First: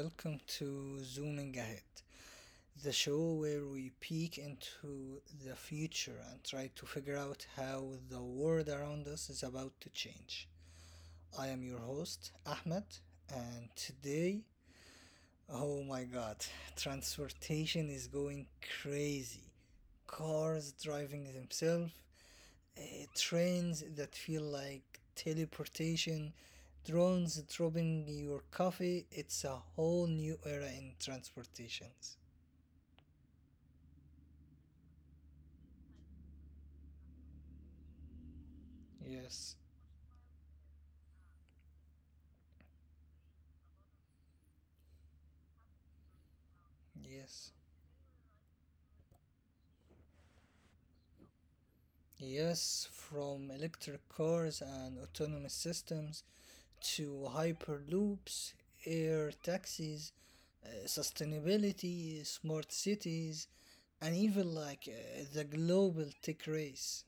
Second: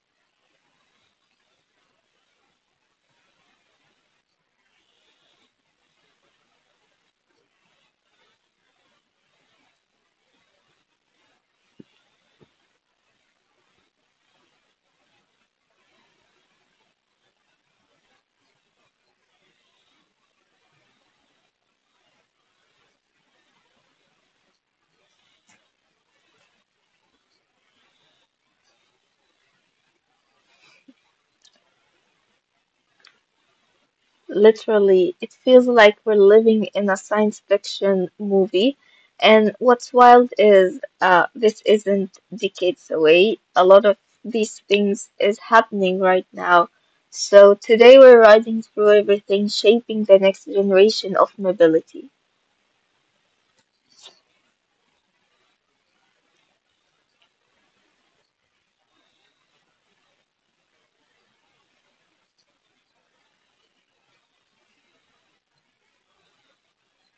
welcome to Zooming Ahead, the show where we peek into the future and try to figure out how the world around us is about to change. I am your host, Ahmed, and today, oh my god, transportation is going crazy. Cars driving themselves, uh, trains that feel like teleportation, drones dropping your coffee. It's a whole new era in transportations. Literally, it feels like we're living in a science fiction movie. And Yes, what's wild is this isn't decades away. A lot of these things is happening right now. So yes. today we're riding through everything shaping the next generation of mobility. Yes, from electric cars and autonomous systems to hyperloops, air taxis, sustainability, smart cities, and even like the global tech race.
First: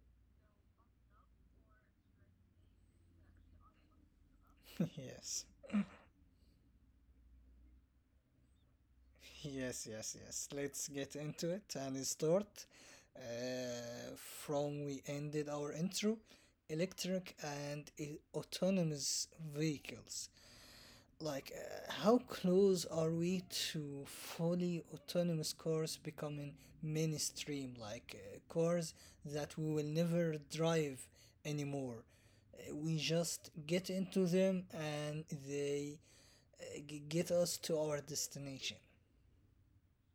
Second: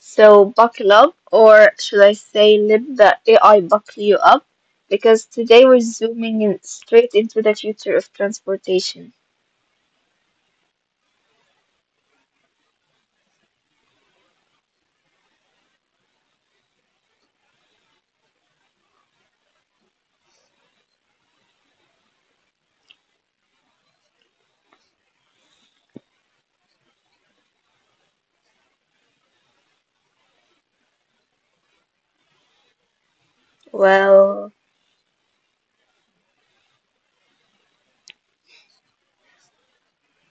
So buckle up, or should I say, let the AI buckle you up, because Yes. today we're zooming in straight into the future of transportation. Yes, yes, yes. Let's get into it and start. Uh, from we ended our intro, electric and autonomous vehicles. Like, how close are we to fully autonomous cars becoming mainstream? Like, cars that we will never drive anymore. We just get into Well, them and they get us to our destination.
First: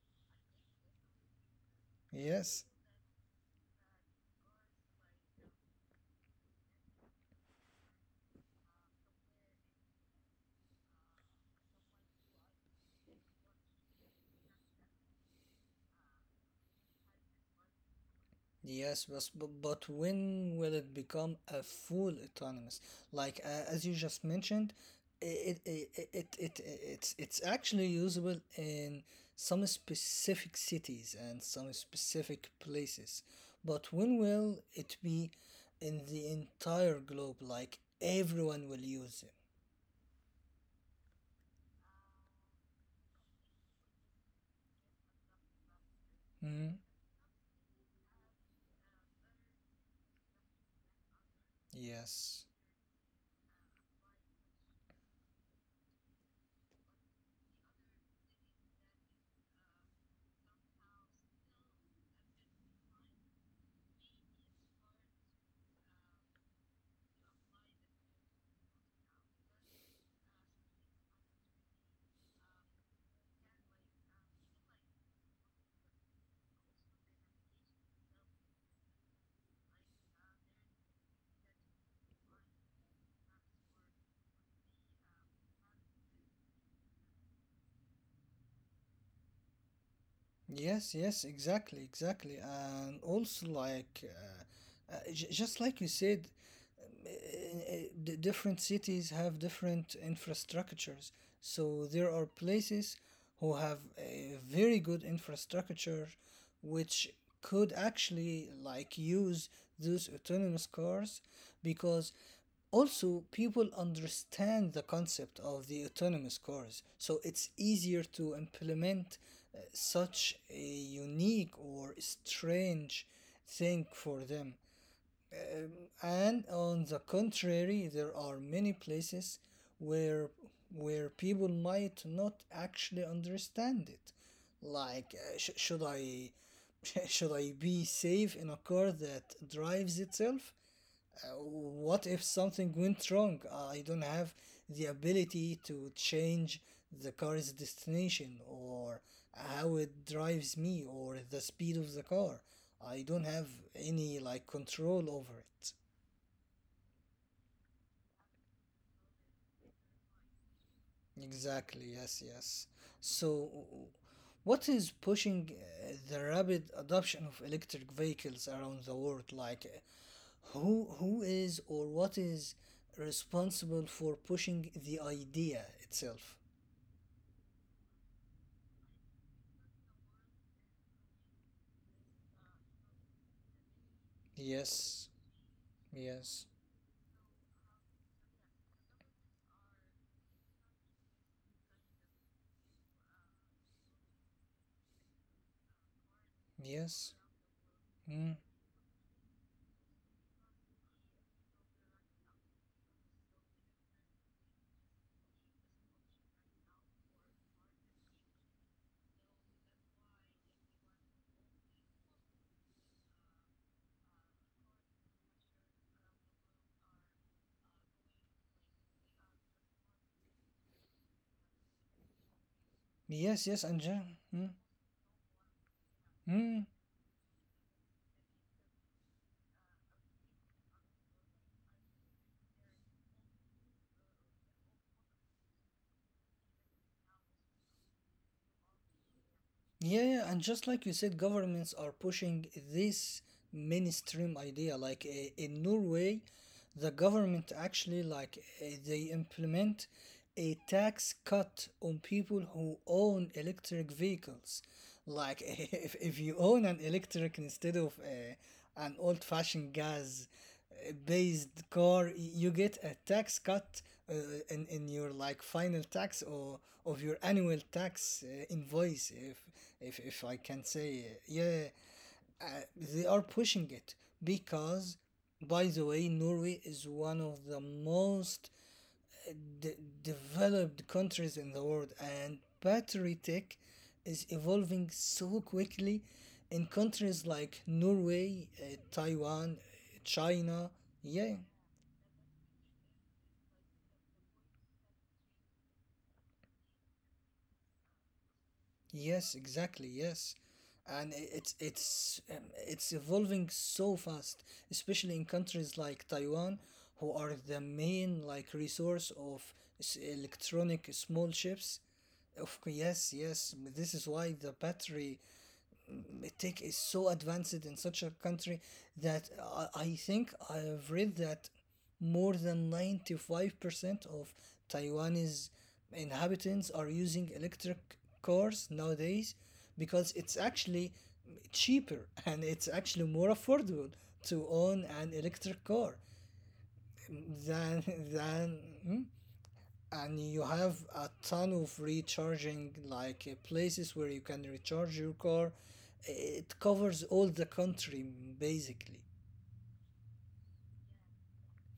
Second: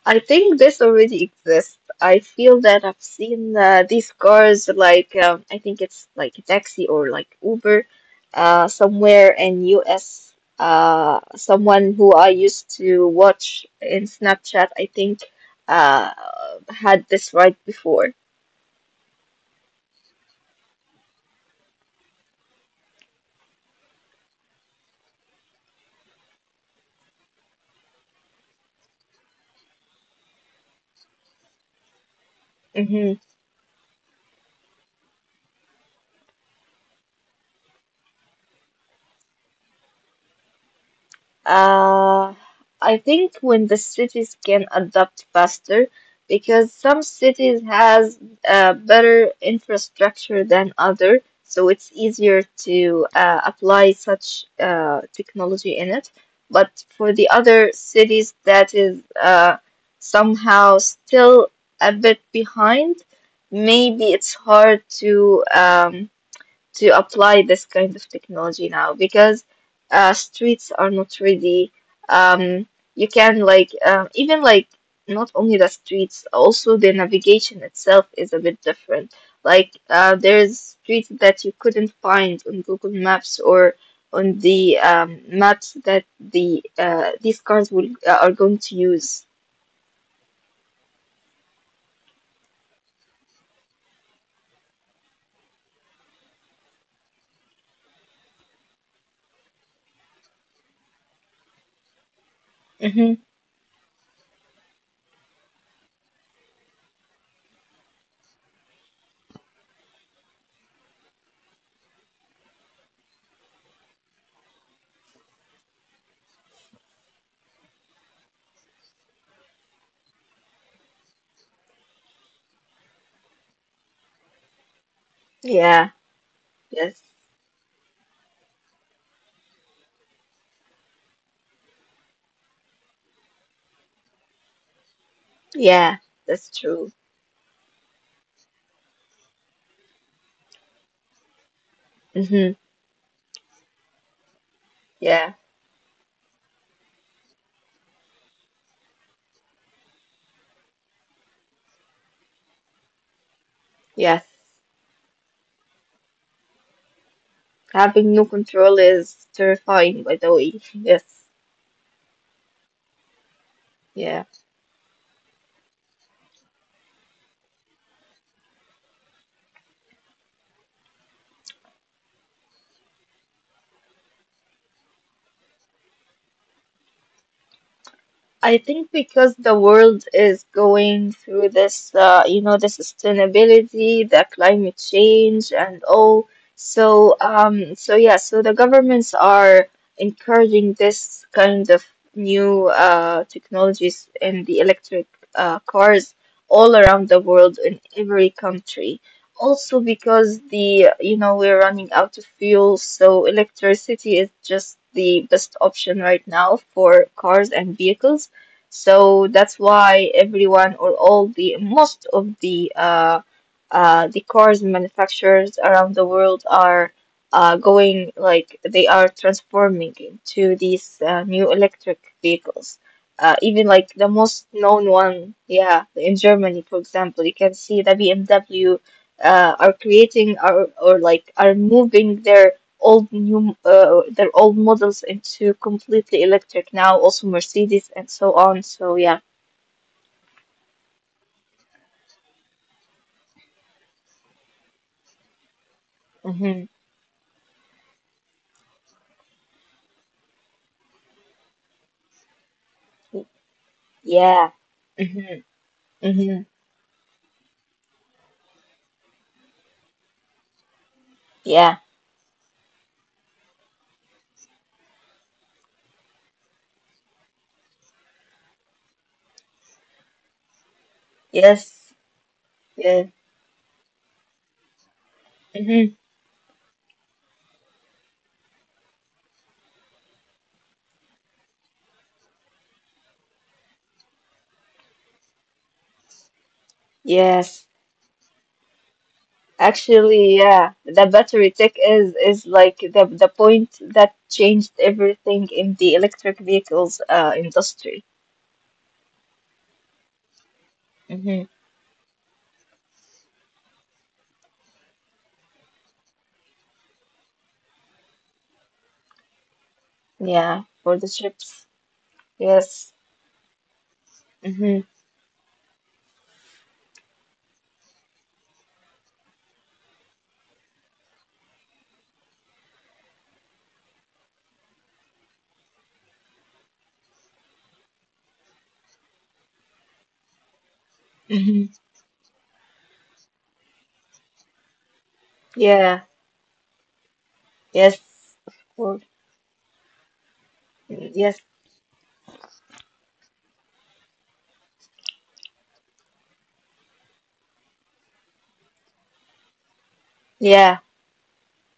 I think this already exists. I feel Yes. that I've seen these cars like I think it's like a taxi or like Uber somewhere in US. Someone who I used to watch in Snapchat, I think, uh, had this ride before. Yes, but when will it become a full autonomous? Like as you just mentioned, it's actually usable in some specific cities and some specific Mm-hmm. places. But when will it be in the entire globe? Like everyone will use it. Uh, I think when the cities can adapt faster, Hmm? because some cities has better infrastructure than other, so it's easier Yes. to apply such technology in it. But for the other cities that is somehow still a bit behind, maybe it's hard to apply this kind of technology now because streets are not ready. Um, you can like even like not only the streets, also the navigation itself is a bit different. Like there's streets that you couldn't find on Google Maps or on the maps that these cars will are going to use. Yes, yes, exactly, exactly. And also, like, j just like you said, um, uh, uh, the different cities have different infrastructures. So there are Mm-hmm. places who have a very good infrastructure which could actually like use those autonomous cars because also people understand the concept of the autonomous cars so it's easier to implement such a unique or strange thing for them Yeah. and on Yes. the contrary, there are many places where people might not actually understand it. Like, should Yeah. I That's true. should I be safe in a car that drives itself? What if Mm-hmm. something went wrong? I don't have the Yeah. ability to change the car's destination or how it drives me or the speed of the car. I don't have any Yes. like control over it. Having no control is terrifying, by the way. Yes. Exactly, yes, yes. So, Yeah. what is pushing the rapid adoption of electric vehicles around the world? Like, uh, who is or what is responsible for pushing the idea itself? I think because the world is going through this, you know, the sustainability, the climate Yes, change, and all. yes, So, so yeah, so the governments are encouraging this kind of new technologies in the electric cars all yes. around the world in Mm. every country. Also because the, you know, we're running out of fuel, so electricity is just the best option right now for cars and vehicles. So that's why everyone or all the most of the cars manufacturers around the world are going like they are transforming into these new electric vehicles. Yes, yes, Even Anja. like the most known one, yeah, in Mm. Germany, for example, you can see the BMW are creating or, like are moving their old new their old models into completely electric now, also Mercedes and so on. So yeah. Yeah, yeah, and just like you said, governments are pushing this mainstream idea. Like in Norway, Hmm. the government actually like they implement a tax cut on people who own electric Yeah. vehicles. Hmm. Like if you Hmm. own an electric instead of an old-fashioned gas based Yeah. car, you get a tax cut uh, in in your like final tax or of your annual tax invoice. If I can say, yeah, Yes. uh, Yeah. they are pushing it because, by the Hmm. way, Norway is one of the most de- developed countries in the world, and battery tech is evolving so quickly in countries Yes. like Norway, Taiwan, Actually, yeah, China. the Yeah, battery tech is like the point that changed everything in the electric vehicles industry. yes, exactly. Yes, and Hmm. It's evolving so fast, especially in countries like Taiwan, who are the main like resource of Yeah, electronic for the small chips. chips. Yes. Yes, yes. This is why the Hmm. battery tech is so advanced in such a country that I think I have read that more than 95% of Taiwanese inhabitants are using electric cars nowadays because it's actually Hmm. cheaper and it's actually more affordable to own an electric car Yeah. than Yes. Of than hmm? course. And you have a Yes. ton of recharging like places where you can recharge your car. It covers all the country basically. Yeah.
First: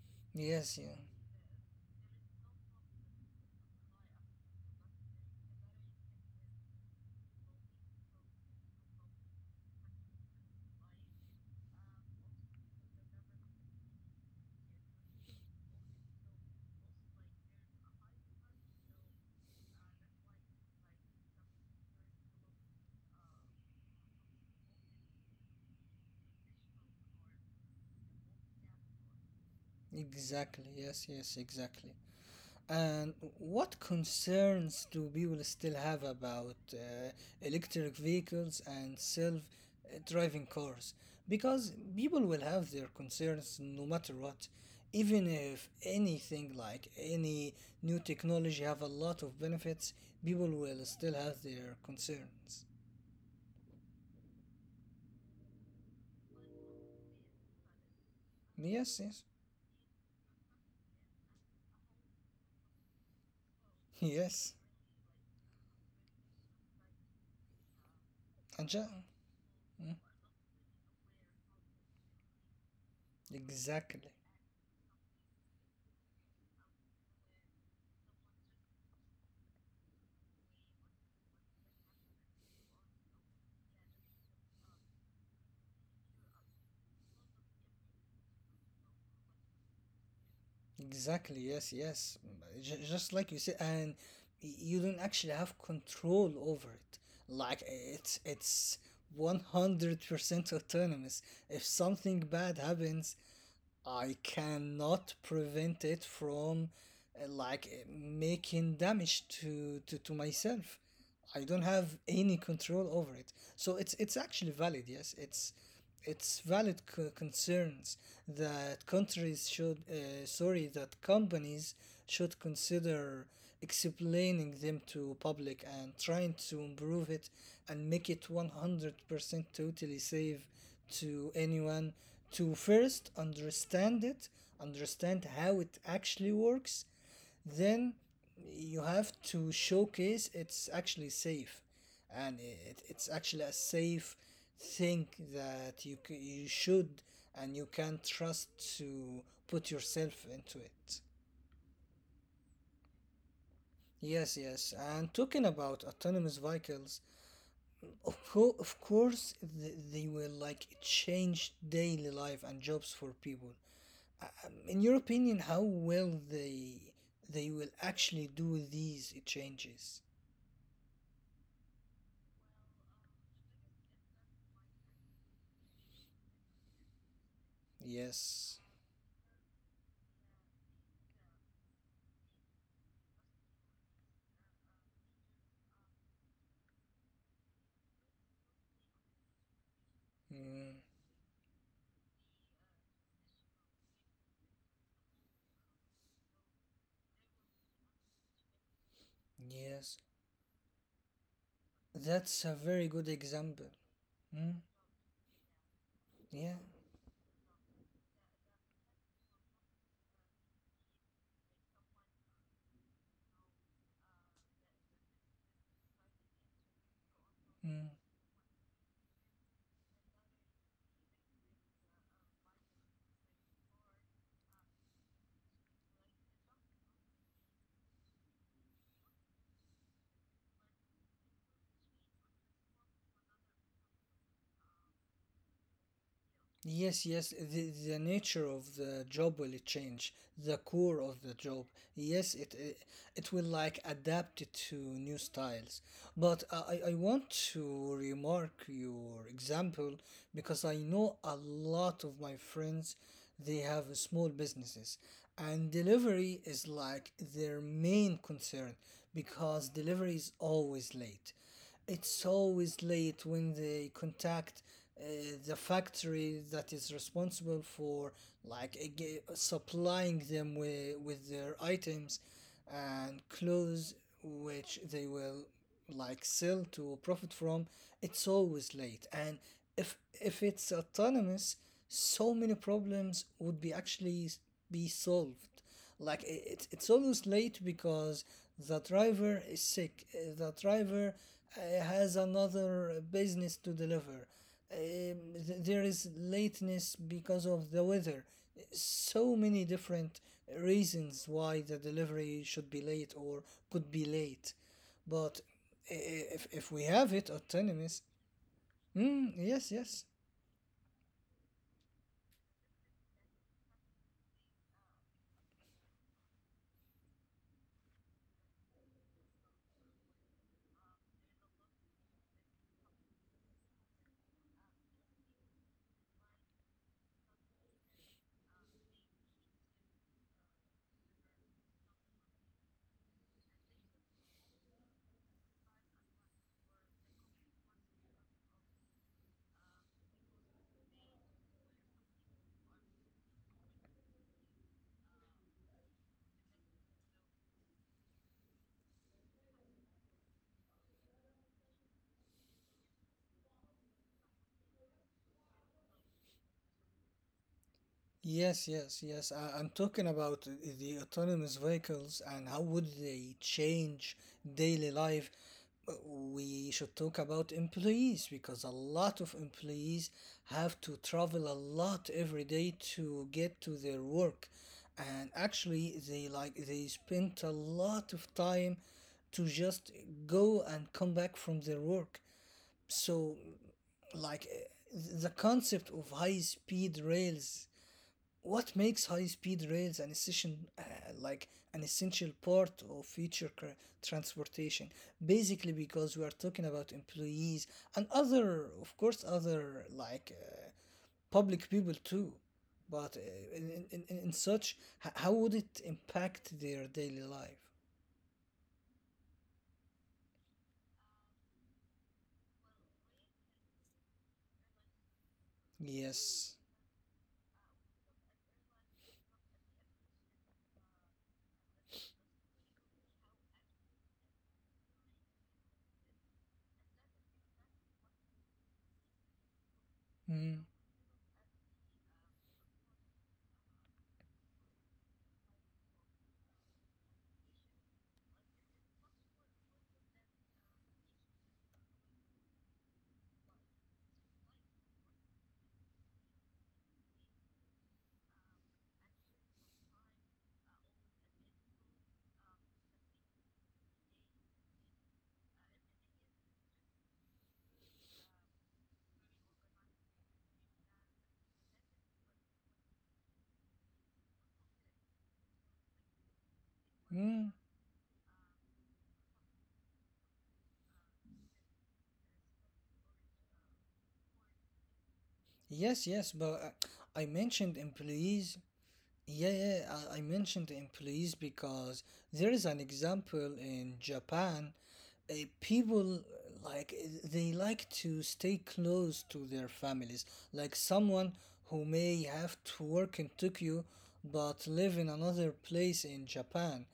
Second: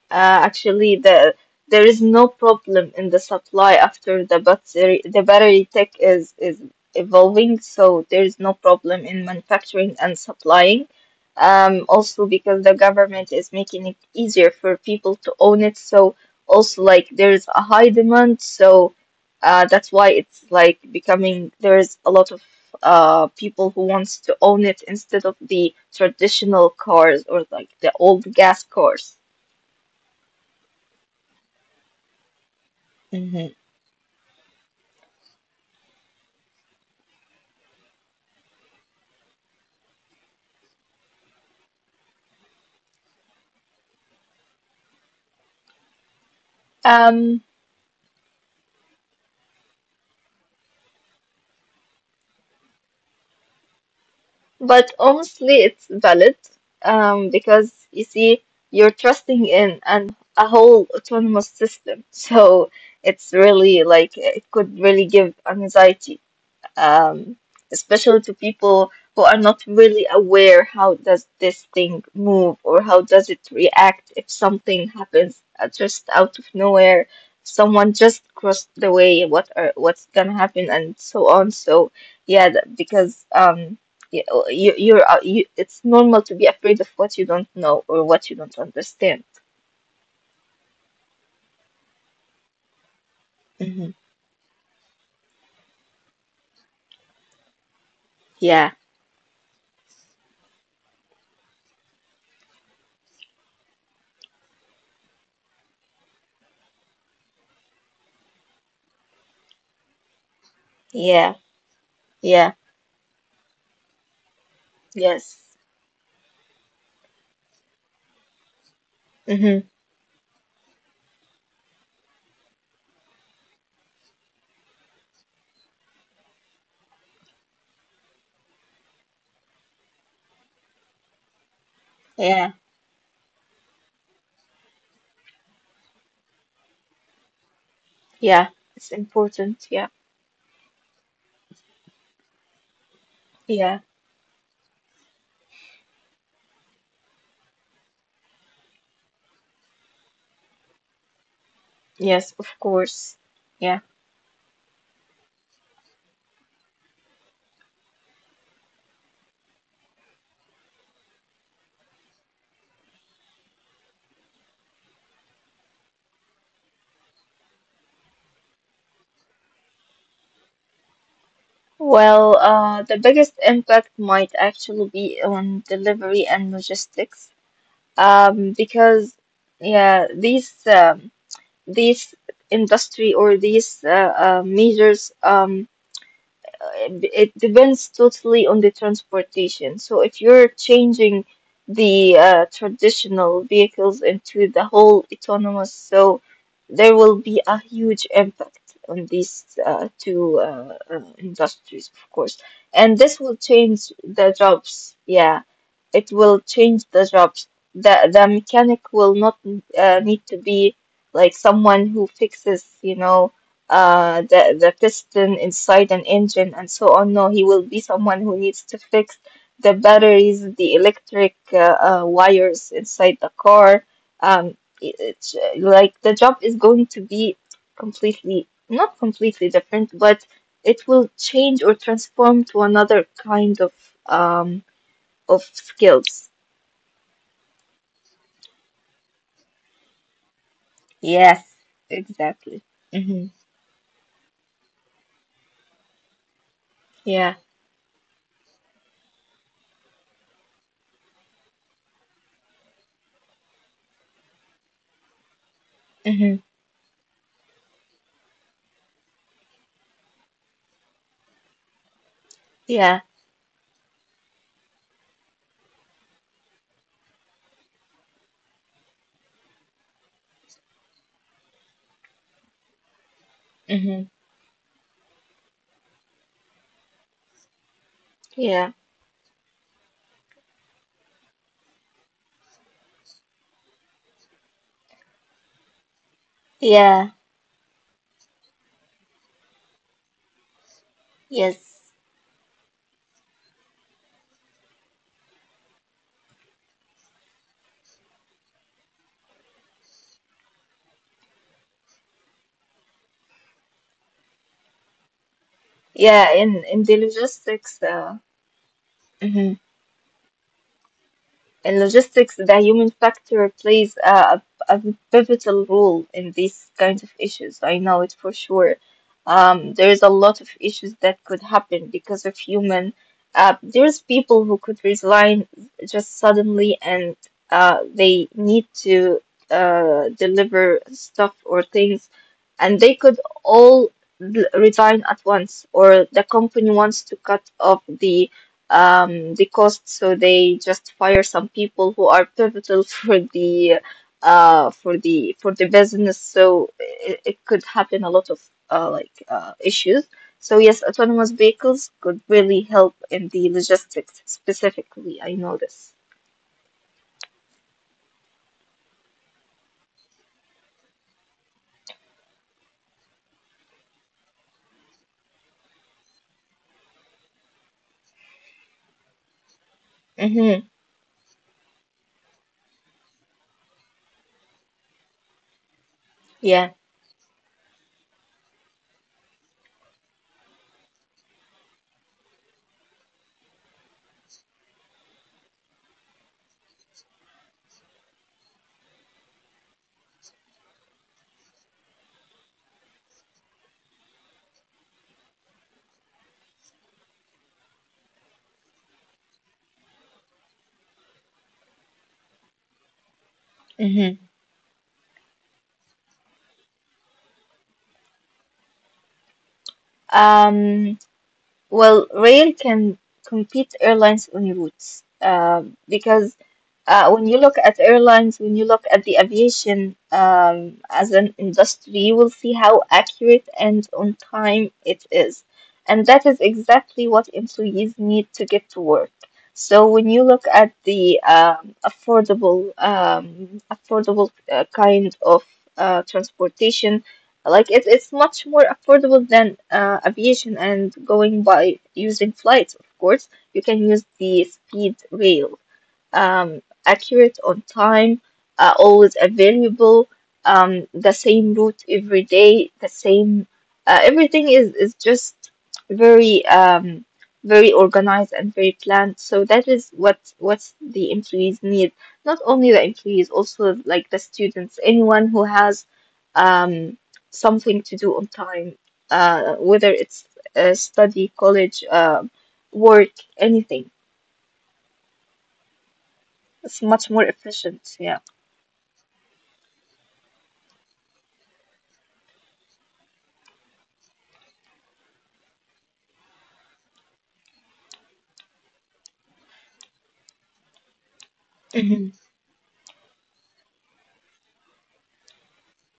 Yes, Actually, yeah, there is no problem in the supply after the battery tech is evolving, so there is no problem in manufacturing and supplying. Also because the government is making it easier for people to own it, so also like there is a high demand, so that's why it's like becoming there is a lot of people who wants to own it instead of the traditional cars or like the old gas cars. exactly, yes, yes, exactly. And what concerns do people still have about electric vehicles and self driving cars? Because people will have their concerns no matter what, even if anything like any new Um, technology have a lot of benefits, people will still have their concerns. but honestly, it's valid Yes, because you yes, see, you're trusting in an a whole autonomous system. So it's yes. really like it could really give anxiety. um, Anja, especially to people mm, who are not really aware how does this thing move or how exactly. does it react if something happens just out of nowhere, someone just crossed the way, what's gonna happen and so on. So yeah, that, because you you're it's normal to be afraid of what you don't know or what you don't understand. Exactly, yes, yes. Just like you said, and Hmm. You don't actually have control over it. It's Yeah, 100% autonomous. If something bad happens, I cannot prevent it from making damage to, to myself. I yeah, don't have any yeah, control over it. So it's actually valid. Yes, it's yes. Valid concerns that countries Hmm. should sorry, that companies should consider explaining them to public and trying to improve it and make it 100% totally safe to anyone to Yeah, first understand it, understand how it actually works, then yeah. you It's have to important. Yeah, showcase it's actually safe and it's actually a yeah. safe thing that you, you should and you can trust to put yourself into it. Yes, of course. Yeah. Yes, yes. And talking about autonomous vehicles, of course, they will like change daily life and jobs for people. Um, in your opinion, how will they will actually do these changes? Well, the biggest impact might actually be on delivery and logistics, Yes. Because yeah, these industry or these measures uh, it depends totally on the transportation. So if you're Mm, changing the traditional vehicles into the whole autonomous, so there will be a huge impact on these yes. two industries, of That's course. a very And good this will example. change the Mm, jobs. Yeah, it will yeah. change the jobs. The mechanic will not need to be like someone who fixes, you know the piston inside an engine and so on. No, he will be Mm. someone who needs to fix the batteries, the electric wires inside the car. Um, it, it's, like the job is going to be completely, not completely different, but it will change or transform to another kind um of skills. Yes, yes, the nature of the job will change, the core of the Yes, job. Yes, exactly. Mm-hmm. it will like adapt it to new styles. But I want Yeah. to remark your example because I know a lot of my friends they have small businesses and Mm-hmm. delivery is like their main concern because delivery is always late. It's always Yeah. late when they contact uh, the factory that is responsible for like supplying them with their items and clothes Mm-hmm. which they will like sell to profit from. It's always Yeah. late and if it's autonomous so many problems would be actually be solved. Like it's Yeah. always late because the driver is sick. The driver Yes. has another business to deliver. Um, there is lateness because of the weather. So many different reasons why the delivery should be late or could be late. But if Yeah, we have in it the autonomous, logistics, mm, yes, hmm yes. in logistics, the human factor plays a pivotal role in these kinds of issues. I know it for sure. There's a lot of issues that could happen because of human. There's people who could resign just suddenly, and they need to deliver stuff or things, and they could all resign at once, or the company wants to cut off the cost. So they just fire some people who are pivotal for the for the business. So it could happen a lot of issues. So yes, autonomous vehicles could really help in the logistics specifically. I know this. Yes, yes, yes. I'm talking about the autonomous vehicles and how would they change daily life. We should talk about employees because a lot of employees have to Mm-hmm. travel a lot every day to get to their work, and actually they like they Yeah. spend a lot of time to just go and come back from their work. So, like eh, the concept of high speed rails, what makes high-speed rails an essential, uh, like an essential part of future transportation? Basically, because we are talking about employees and other, of course, other like public people too. But in such, Mm-hmm. How would it impact their daily life? Um, well, rail can compete airlines on routes Yes. because when you look at airlines, when you look at the aviation as an industry, you will see how accurate and on time it is. And that is exactly what employees need to get to work. So Mm. when you look at the affordable kind of transportation, like it, it's much more affordable than aviation and going by using flights, of course. You can use the speed rail accurate on time, always available, the same route every day, the same, everything is just very, very organized and very planned. So that is what the employees need. Not only the employees, also like the students, anyone who has, Mm. um, something to do on time, whether it's study, college, work, anything. Yes, yes, but I mentioned It's much more employees. efficient. Yeah. Yeah, yeah, I mentioned employees because there is an example in Japan. Uh, people like they like to stay close to their families. Like someone who may have to Mhm. work in Tokyo but live in another place in Japan.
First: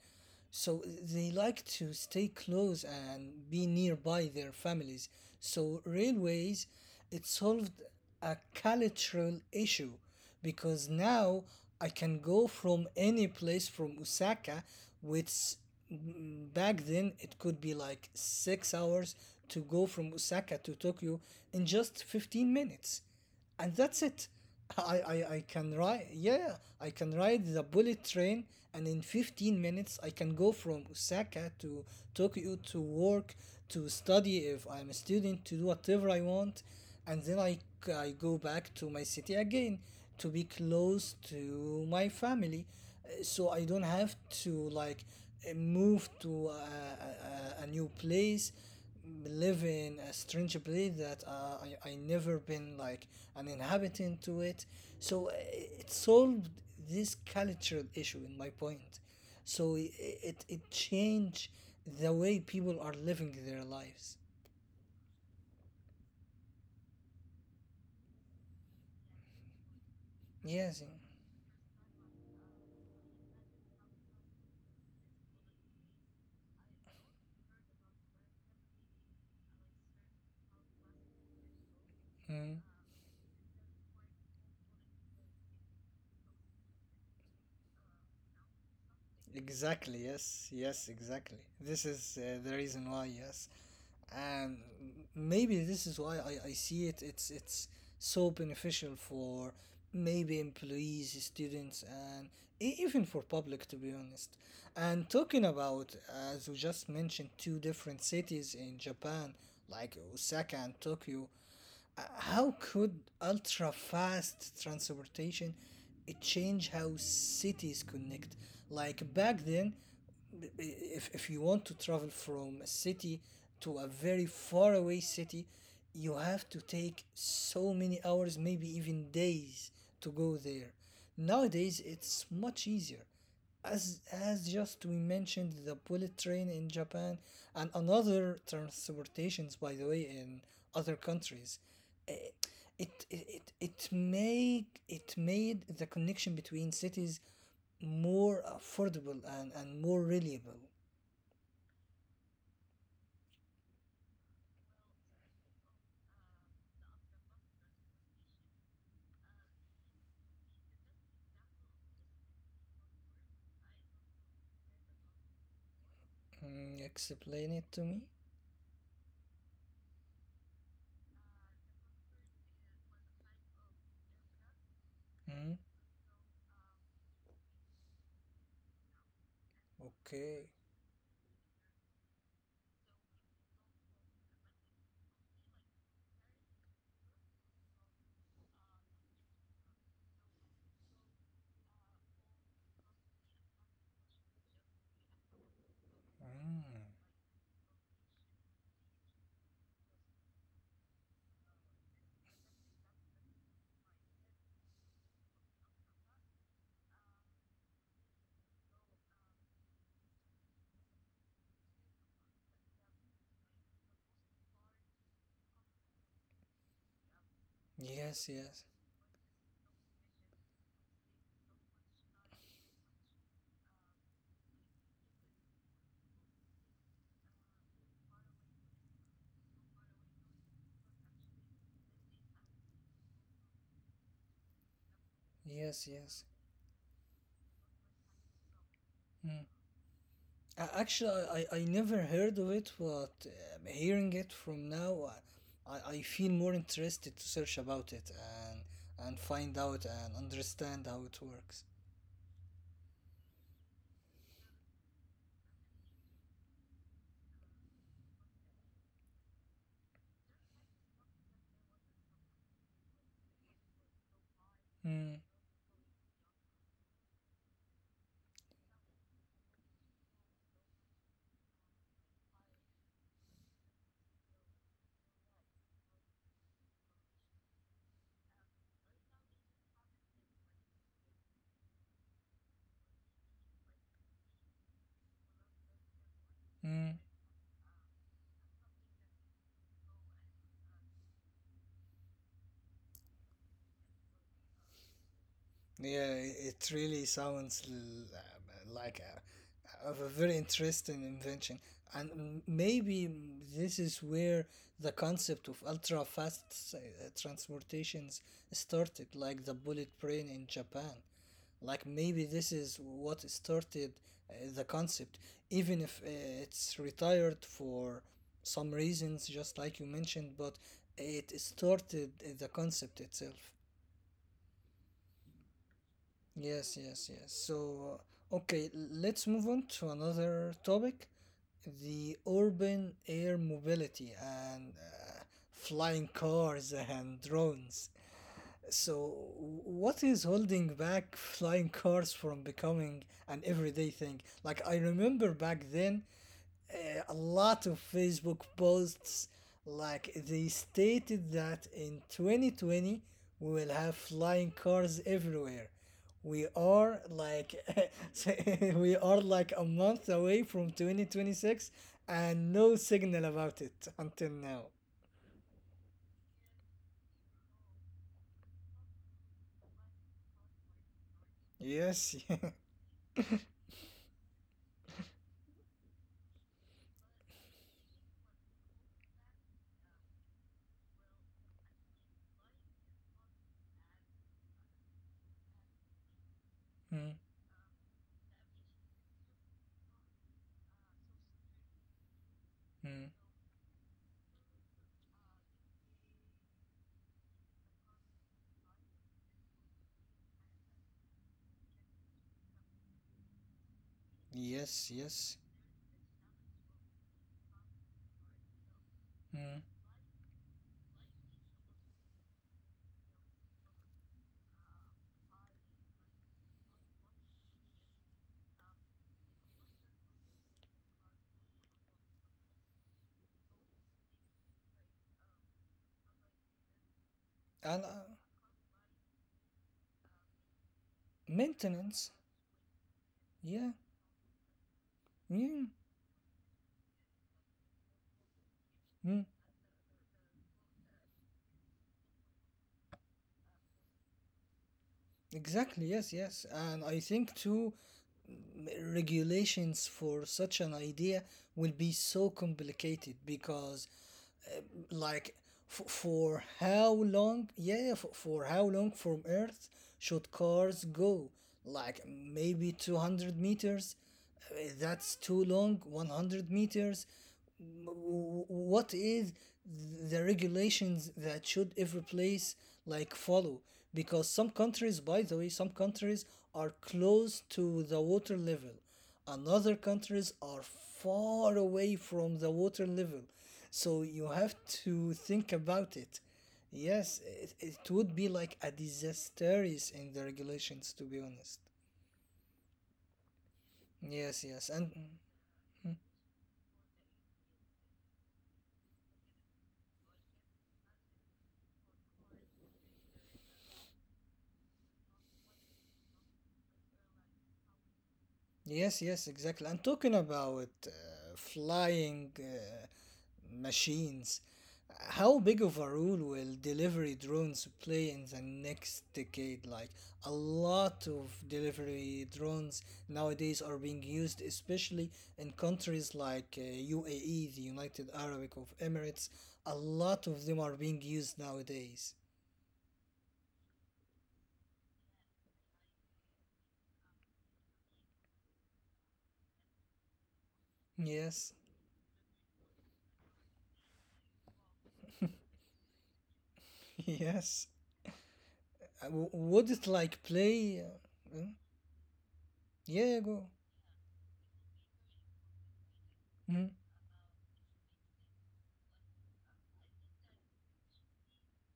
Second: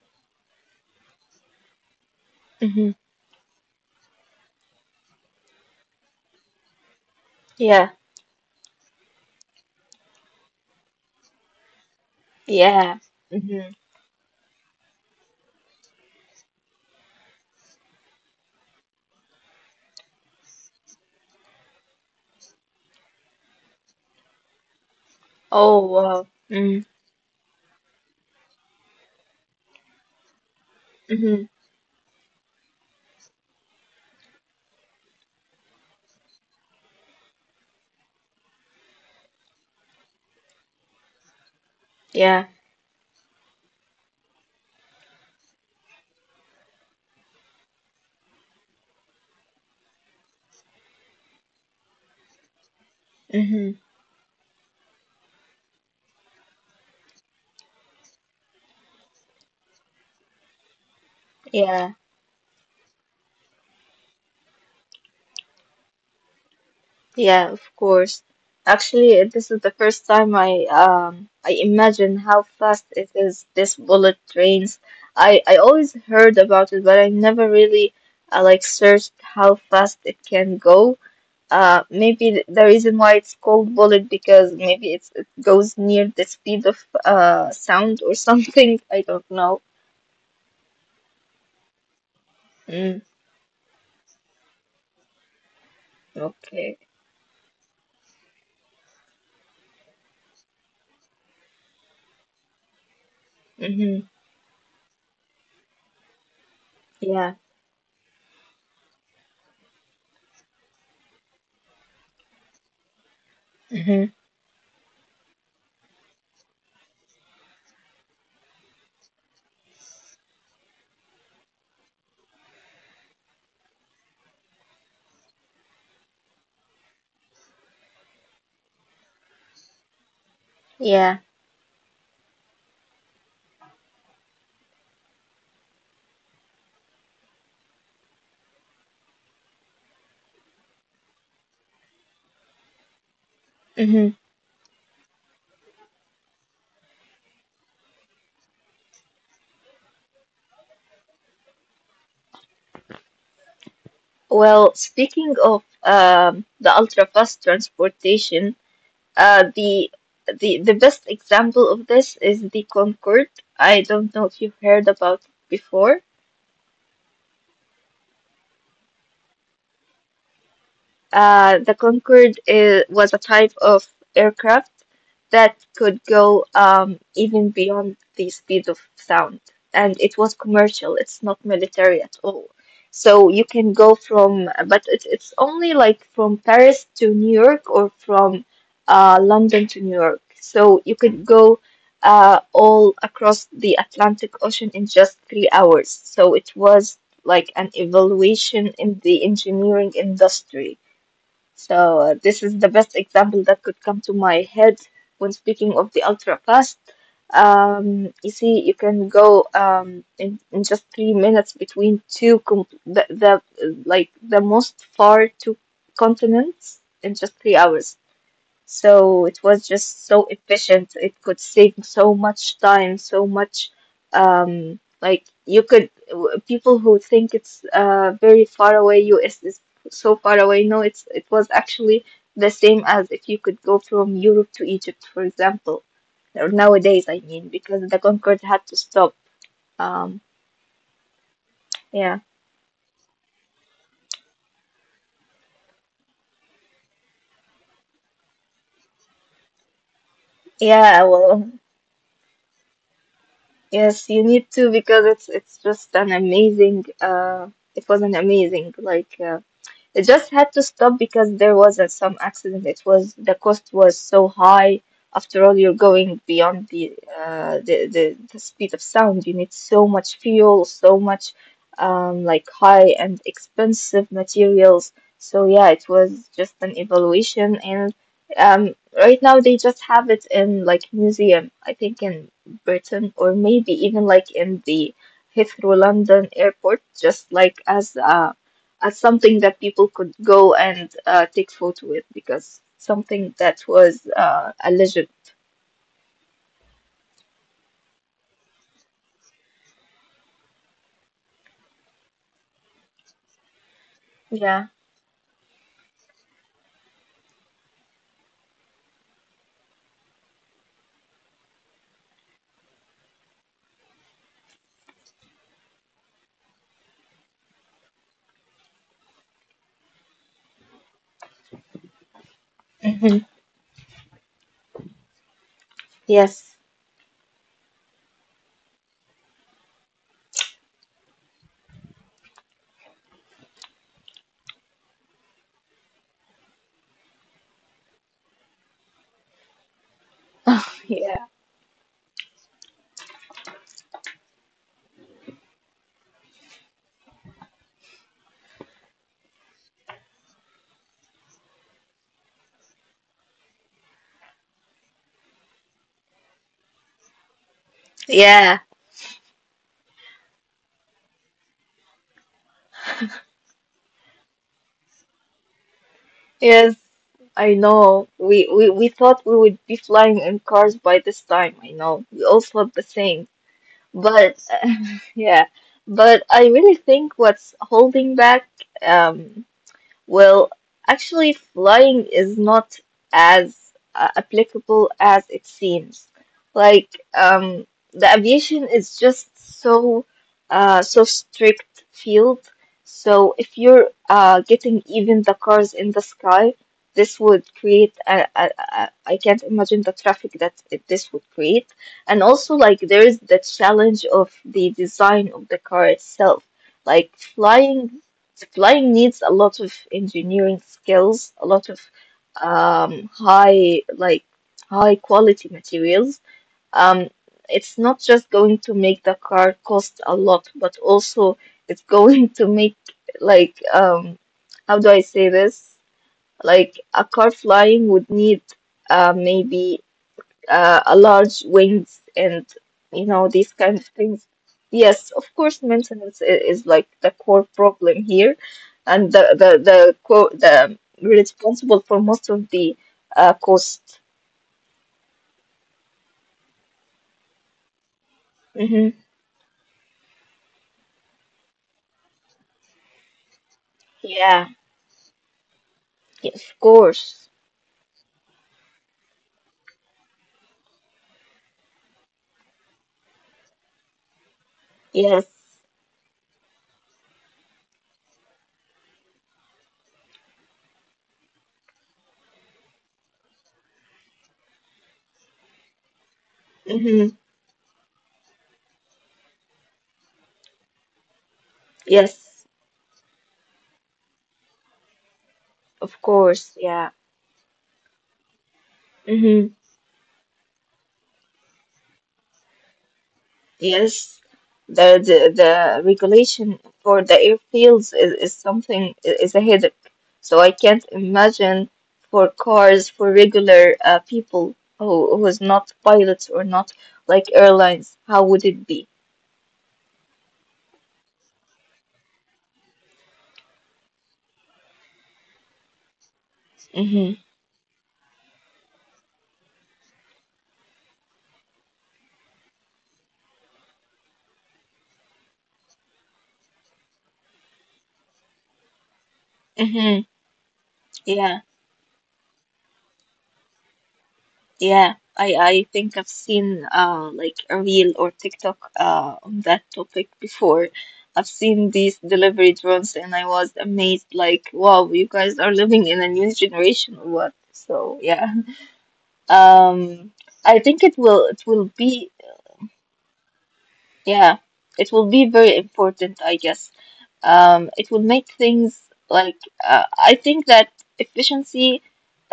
So they like to stay close Mhm. and be nearby their families. So railways, it Yeah. solved a cultural issue because now I can go Yeah. from any Mhm. place from Osaka, which mm, back then it could be like 6 hours to go from Osaka to Tokyo in just 15 minutes and that's it. I Oh can wow. ride, Mm. yeah, I can ride the bullet train, and in 15 minutes, I can go from Mhm. Osaka to Tokyo to work, to study if I'm a student, to do whatever I want, and then I go back to my city again to be close to Yeah. my family. So I don't have to like move to a new place, live in a strange place that I never been like Mhm. an inhabitant to it, so it solved this cultural issue in my point, so it changed Yeah. the way people are living their lives. Yeah. Of course. Actually, this is the first time Yes, I imagine how fast it is. This bullet trains. I always heard about it, but I never really like searched how fast it can go. Maybe the mm, reason why it's called bullet because it goes near the speed of sound or something. I don't know. exactly, yes, yes, exactly, this is the Mm, reason why. Yes, and maybe this is why okay. I see it's so beneficial for maybe employees, students, and even for public Mm-hmm. to be honest. And talking about, as we just Yeah. mentioned two different cities in Japan like Osaka and Tokyo, how could ultra Mm-hmm. fast transportation change how cities connect? Like back then, if you want to travel from a city to a very far away city, you have to take so many hours, maybe even days to go there. Yeah. Nowadays, it's much easier as just we mentioned the bullet train in Japan and another transportations by the way in other countries. Eh, it it Mm-hmm. it make it made the connection between cities more affordable and more reliable. Well, speaking of the ultra fast transportation, uh, the the best example of this is the Concorde. I don't know if you've heard about it before. Mm, explain it to me. The Concorde was a type of aircraft that Mm, could go even beyond the speed of sound. And it was okay. commercial, it's not military at all. So you can go from, but it's only like from Paris to New York or from London to New York. So you could go all across the Atlantic Ocean in just 3 hours. So it was Mm, like an evaluation in the engineering industry. So this is the best example that could come to my head when speaking of the ultra fast. You see, you can go in just 3 minutes between two com the like the most far two continents in just 3 hours. yes, So it yes, was just so efficient. It could save so much time, so much like you could people who think it's very far away, US is so far away. No, it's it was actually the same as if you could go from Europe to Egypt, for example. Or yes, nowadays, yes. I mean, because the Concorde had to stop. Um, Mm. Actually, yeah. I never heard of it, but hearing it from now, I feel more interested to search about it and find out and Yeah, well, understand how it works. yes, you need to because it's just an amazing it was an amazing like it just had to stop because there was some accident. It was the cost was so high. After all, Mm, you're going beyond the the speed of sound. You need so much fuel, so much like high and expensive materials. So yeah, it was just an evaluation, and right now they just have it in like museum. I think in Britain or maybe even like in the Heathrow London airport, just like mm. as a as something that people could go and take photo with because something that was a legend. Yeah, it really sounds like a very interesting invention, and maybe this Yeah. is where the concept of ultra fast transportations started, like the bullet train in Japan. Like maybe this is what started the concept, even if it's retired for some reasons, just like you mentioned, but it started Hmm. the concept itself. Yes. Yes, yes, yes. So, okay, let's move on to another topic, the urban air mobility and flying cars and drones. So, what is Yeah, holding back flying cars from becoming an everyday thing? Like, I remember back then, a lot of Facebook posts, like, they stated that in 2020, we will have flying cars everywhere. We are like yeah, we are like a month away from 2026, and no signal about it until now. yes, I know. We we thought we would be flying in cars by this time. I know we all Yes. thought the same, but yeah, but I really think what's holding back. um Well, actually, flying is not as applicable as it seems. Mm, Like, um, the aviation is just so so strict mm. field. So if you're getting even the cars in the sky, this would create I can't imagine the traffic that this would create. And also, like, there is the challenge Yes, of the yes. design of the car itself. Like flying Flying needs a lot of engineering skills, a lot of high high quality materials. Um, it's not just going to make the car cost a lot, but also it's going to make like um, how do I say this? Like a car And flying would need maybe a large maintenance, wings and yeah, these kind of things. Yes, of yeah, course, maintenance is like the core problem here, mm, and the responsible for most of the cost. exactly, yes, yes. And I think too, Hmm. regulations for such an idea will be so complicated, because Yeah, like for yeah, of how course. long, yeah, for, how long from earth should cars go, like maybe 200 meters. That's Yes. too long, 100 meters. What is the regulations that should every place like follow, because some countries, by the way, some countries are Hmm. close to the water level and other countries are far away Yes, from the water level, so you have to think of about it. course. Yeah. Yes, it would be like a Mm-hmm. disastrous in the regulations, to be honest. Yes, Yes, yes, and the regulation for the airfields is something is a headache. So I can't imagine for cars for regular people who is not pilots or not like airlines, how would it be? yes, yes, exactly. And talking about flying machines, how big of a role will Mm-hmm. delivery drones play in the next decade? Like, a lot of delivery drones nowadays are being used, especially in countries like UAE, the United Arab of Emirates. Mm-hmm. A lot of them are being used nowadays. Yeah, I think I've seen like a reel or TikTok on that topic before. I've seen these Yes, delivery drones and I was amazed like wow, you guys are living in a new generation or what? So yes. yeah. Um, Would it I like think play? It will be Mm? Yeah, yeah, go. yeah, it will be very important, I guess. Mm-hmm. It will make things like I think that efficiency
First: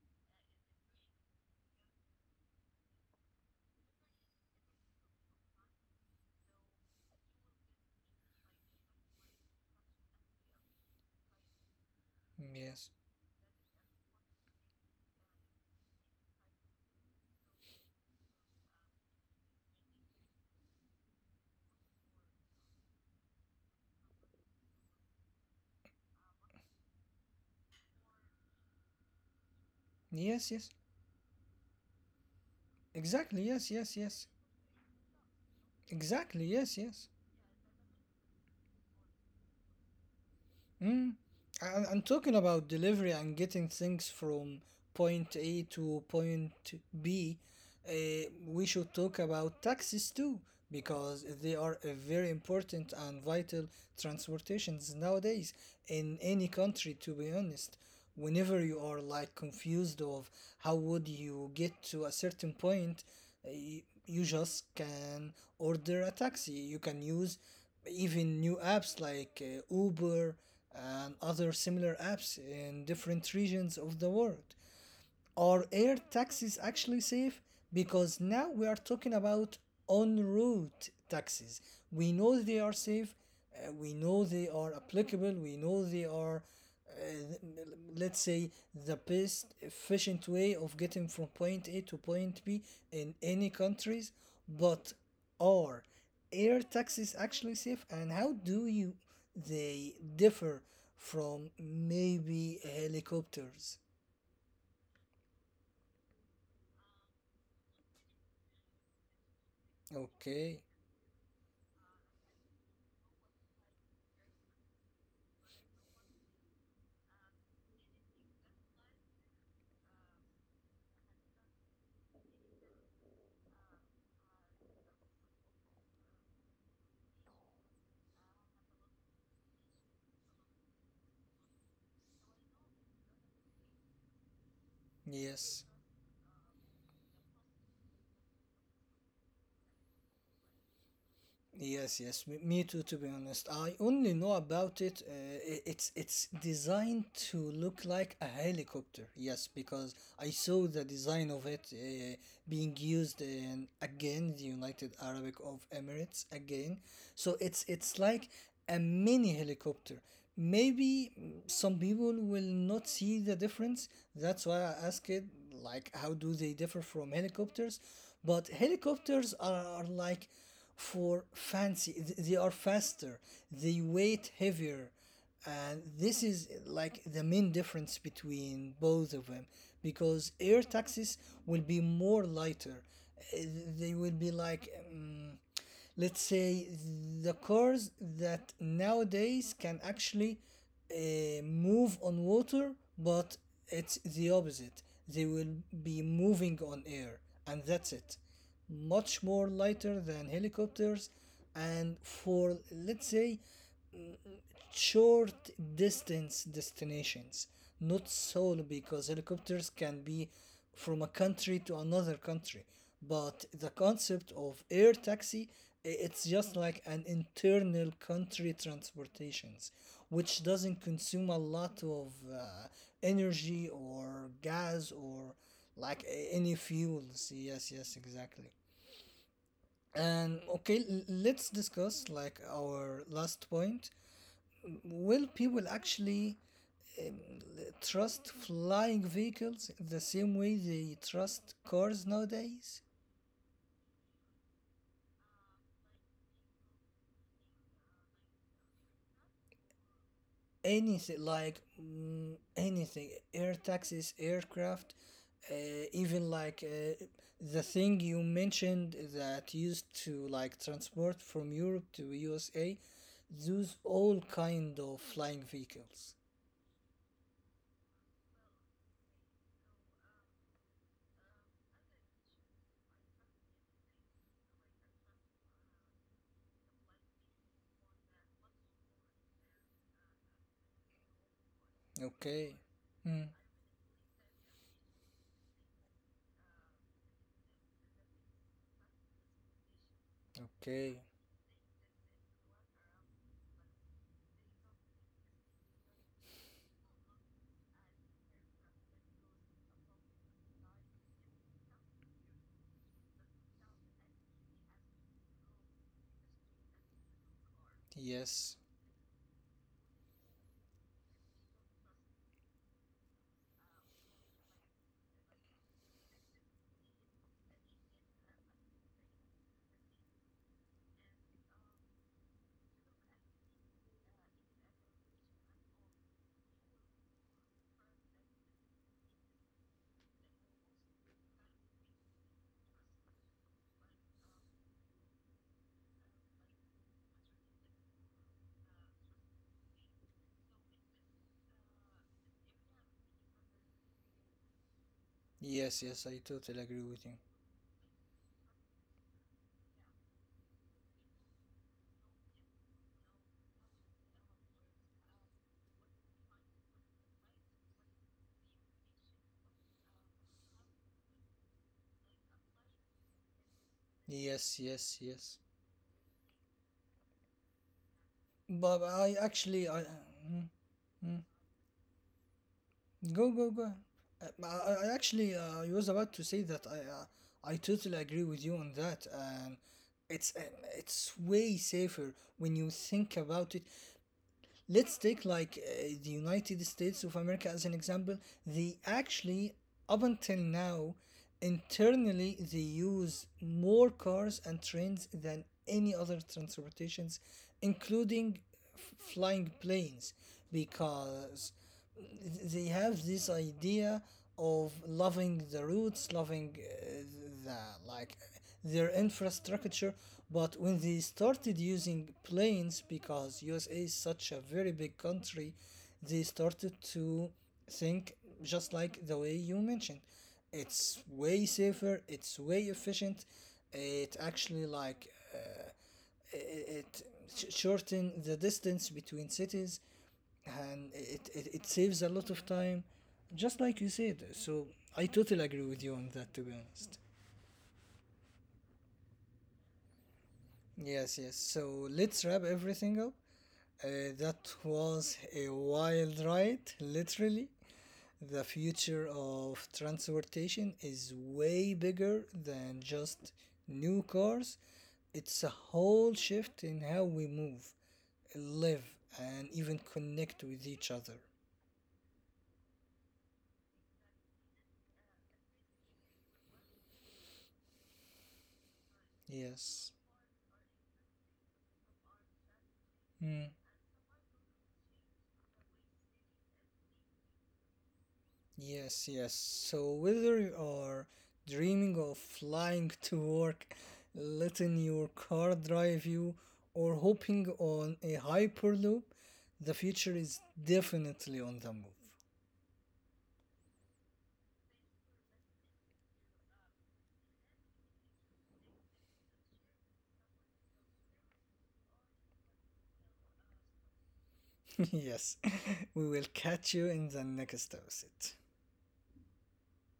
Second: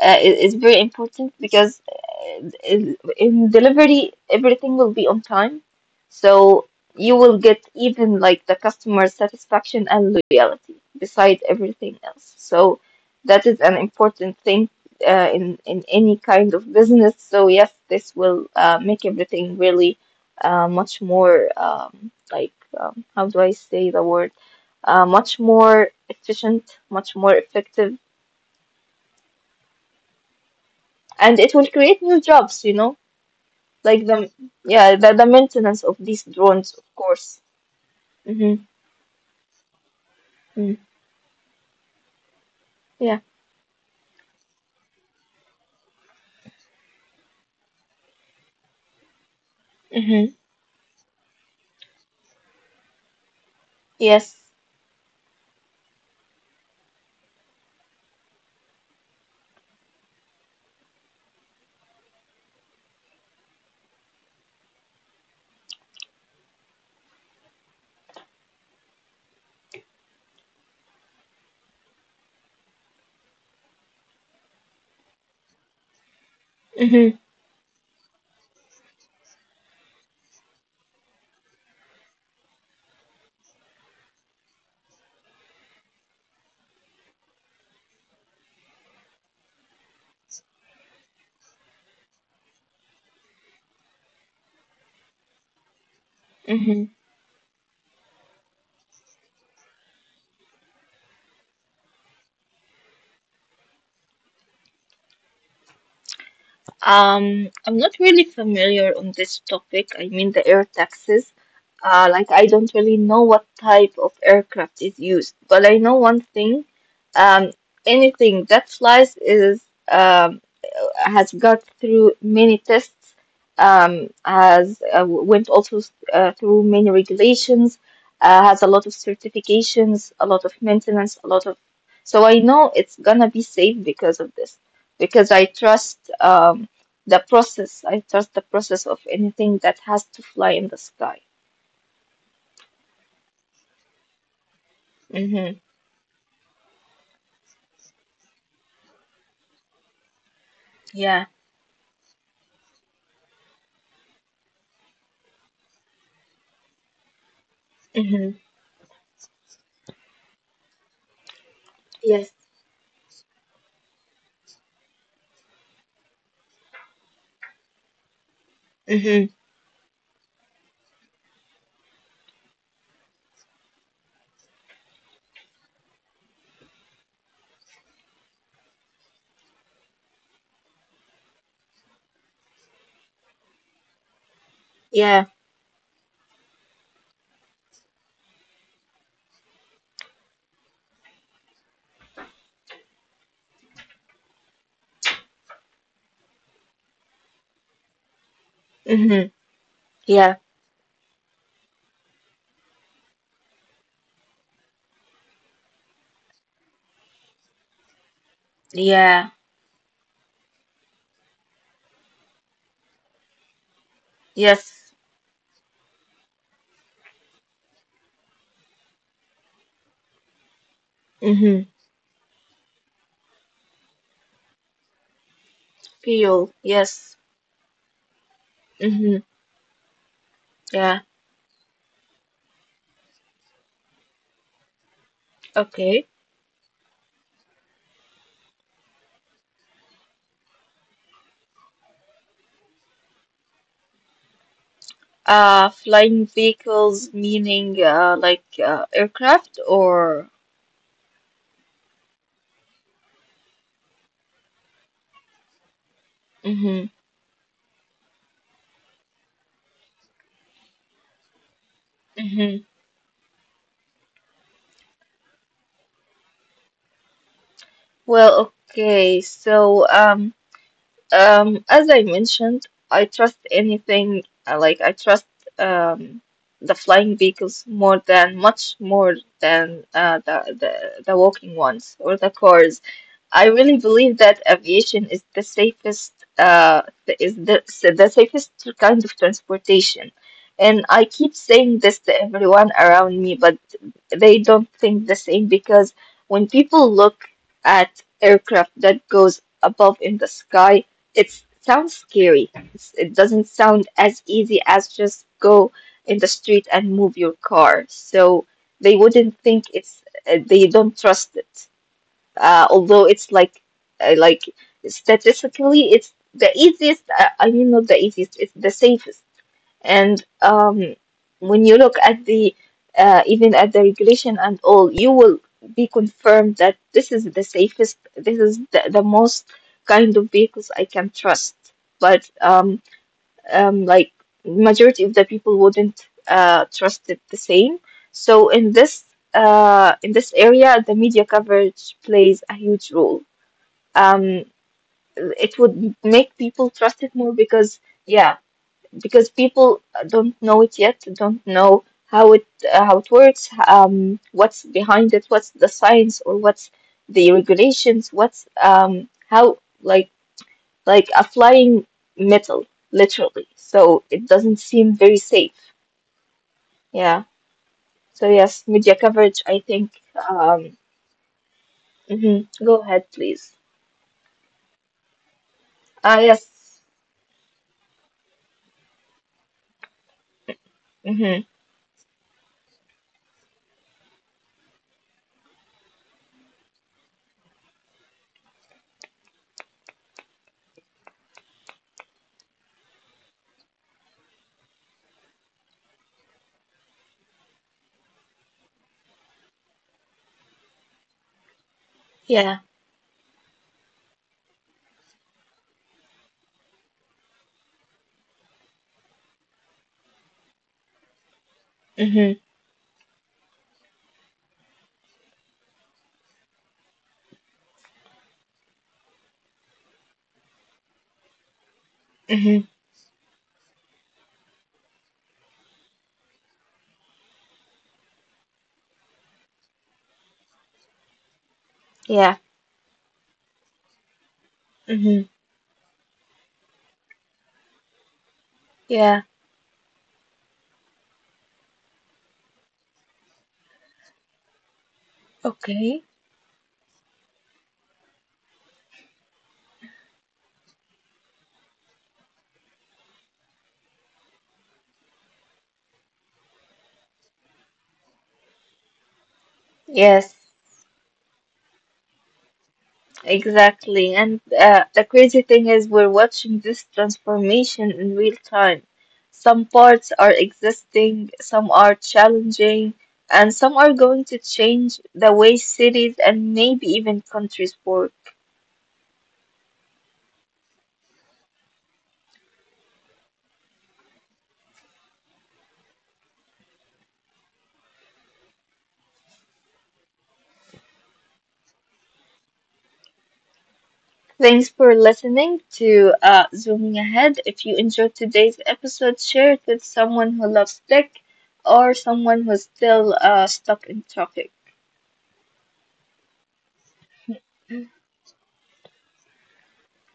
is very important because in delivery everything will be on time, so you will get even like the customer satisfaction and loyalty beside everything else. So Yes. that is an important thing in any kind of business. So yes, this will make everything really much more how do I say the word? Much more efficient, much more effective, Yes, yes. and it will create new jobs. You know, Exactly. Yes, like yes, the yes. yeah the maintenance of these Exactly. drones, of Yes, yes. course. Mm-hmm. Mm-hmm. Mm. I'm talking about Yeah. delivery and getting things from point A to point B. uh, we should talk about taxis Mm-hmm. too, because they are a very important and vital Yes. transportations nowadays in any country, to be honest. Whenever you are like confused of how would you get to a certain point, you just can order a taxi. You can use even new apps like Uber and other similar apps in different regions of the world. Are air taxis Mm-hmm. actually safe? Because now we are talking about en route taxis. We know they are safe, we know they are applicable, we know they are, uh, let's say, the best efficient way of getting from point A to point B in any countries. But are Mm-hmm. air taxis actually safe, and how do you they differ from maybe helicopters? I'm not really familiar on this topic. I mean the air Okay. taxis. Like I don't really know what type of aircraft is used, but I know one thing. Um, anything that flies is um, has got through many tests, has went also through many regulations, has a lot of certifications, a lot of maintenance, a lot of. So I know it's gonna be safe because of this, because I Yes. trust. The process. I trust the process of anything that has to fly in the sky. Yes, yes, me too. To be honest, I only know about it. Hmm. It's designed to look like a helicopter. Yes, because I saw the Yeah. design of it being used in, again, the United Arab of Emirates again. So it's like Hmm. a mini helicopter. Maybe some people Yes. will not see the difference. That's why I asked it, like, how do they differ from helicopters? But helicopters Hmm. are like for fancy. They are faster, they weight heavier. And this is like the main difference between both of them, because air taxis will be more lighter. Uh, They will be like, Yeah. let's say, the cars that nowadays can actually move on water, but it's the opposite. They will be moving on air, and that's it. Much more lighter Hmm. than helicopters, Yeah. and for let's say short distance destinations, not solo, because helicopters Yeah. can be from a country to another country. But the concept of air Yes. taxi, it's just like an internal country transportations, which doesn't consume a lot Hmm. of energy or gas or like any Fuel. Yes. fuels. Yes, yes, exactly. Hmm. And okay, Yeah. let's discuss like our last point. Will people Okay. actually trust flying vehicles the same way they trust cars nowadays? Flying vehicles, meaning like aircraft or. Anything like anything, air taxis, aircraft, uh, even Hmm. like the thing you mentioned that used to like transport from Europe to Hmm. USA, those all kind of flying vehicles. Well, okay. So as I mentioned, I trust anything, like I trust um, the flying vehicles more than, much more than the walking ones or the cars. Okay. I Hmm. really believe that aviation is the safest uh, is the, the safest kind of transportation. And I Okay. keep saying this to everyone around me, but they don't think the same because when people look at aircraft that goes above in the sky, it sounds scary. It doesn't sound as easy as just go in the street and move your car. So Yes. they wouldn't think it's they don't trust it although it's like uh, like statistically it's the easiest I mean not the easiest it's the safest and when you look at the even at the regulation and all you will be confirmed that this is the safest this is the most kind of vehicles I can trust but um, like majority of the people wouldn't trust it the same. So in this area, the media coverage plays a huge role. Um, Yes. Yes. I totally it agree with would you. make people trust it more because yeah, because people don't know it yet, don't know how it works, what's behind it, what's the science or what's the regulations, what's how like like a flying metal, literally. Yes, So yes, it doesn't yes. seem very safe. Yeah. But So I yes, media actually, I, coverage, I mm, think. mm. Um, mhm. go, Go go, ahead, go. please. Uh, I, I actually, I was about to say that Ah, I, uh, yes. I totally agree with you on that. It's um, it's way Mm-hmm. safer when you think about it. Let's take like the United States of America as an example. They actually, up until now, internally they use more cars and trains than any other transportations, including flying planes, because they Yeah. have this idea of loving the roots, loving the like their infrastructure. But when they started using Mm-hmm. planes, because USA is such a very big country, they started to think, just like the way you mentioned, it's way safer, it's way Mm-hmm. efficient. It actually, like, it shorten the distance between cities, and it saves a lot of Yeah. time, just like you said. So I totally Mm-hmm. agree with you on that, to be honest. Yeah. Yes, yes. So let's wrap everything up. That was a wild Okay. ride, literally. The future of transportation is way bigger than just new cars. It's a whole shift in how we move, live, and even connect Yes. with each other. Exactly. And the crazy thing is, we're watching this transformation in real time. Some Yes. parts are existing, some are challenging, Hmm. and some are going to change the way cities and maybe even countries work. Yes, yes. So whether you are dreaming of flying to work, letting your car drive you, or hopping on a hyperloop, the future is definitely on the move. Thanks for listening to Zooming Ahead. If you enjoyed today's episode, share it with someone who loves tech or someone who's still stuck in traffic. Yes, we will catch you in the next episode.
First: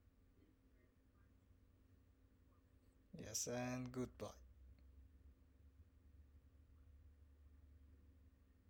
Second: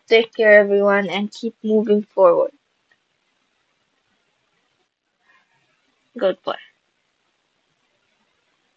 Take care, everyone, and keep moving forward. Yes, and goodbye. Goodbye.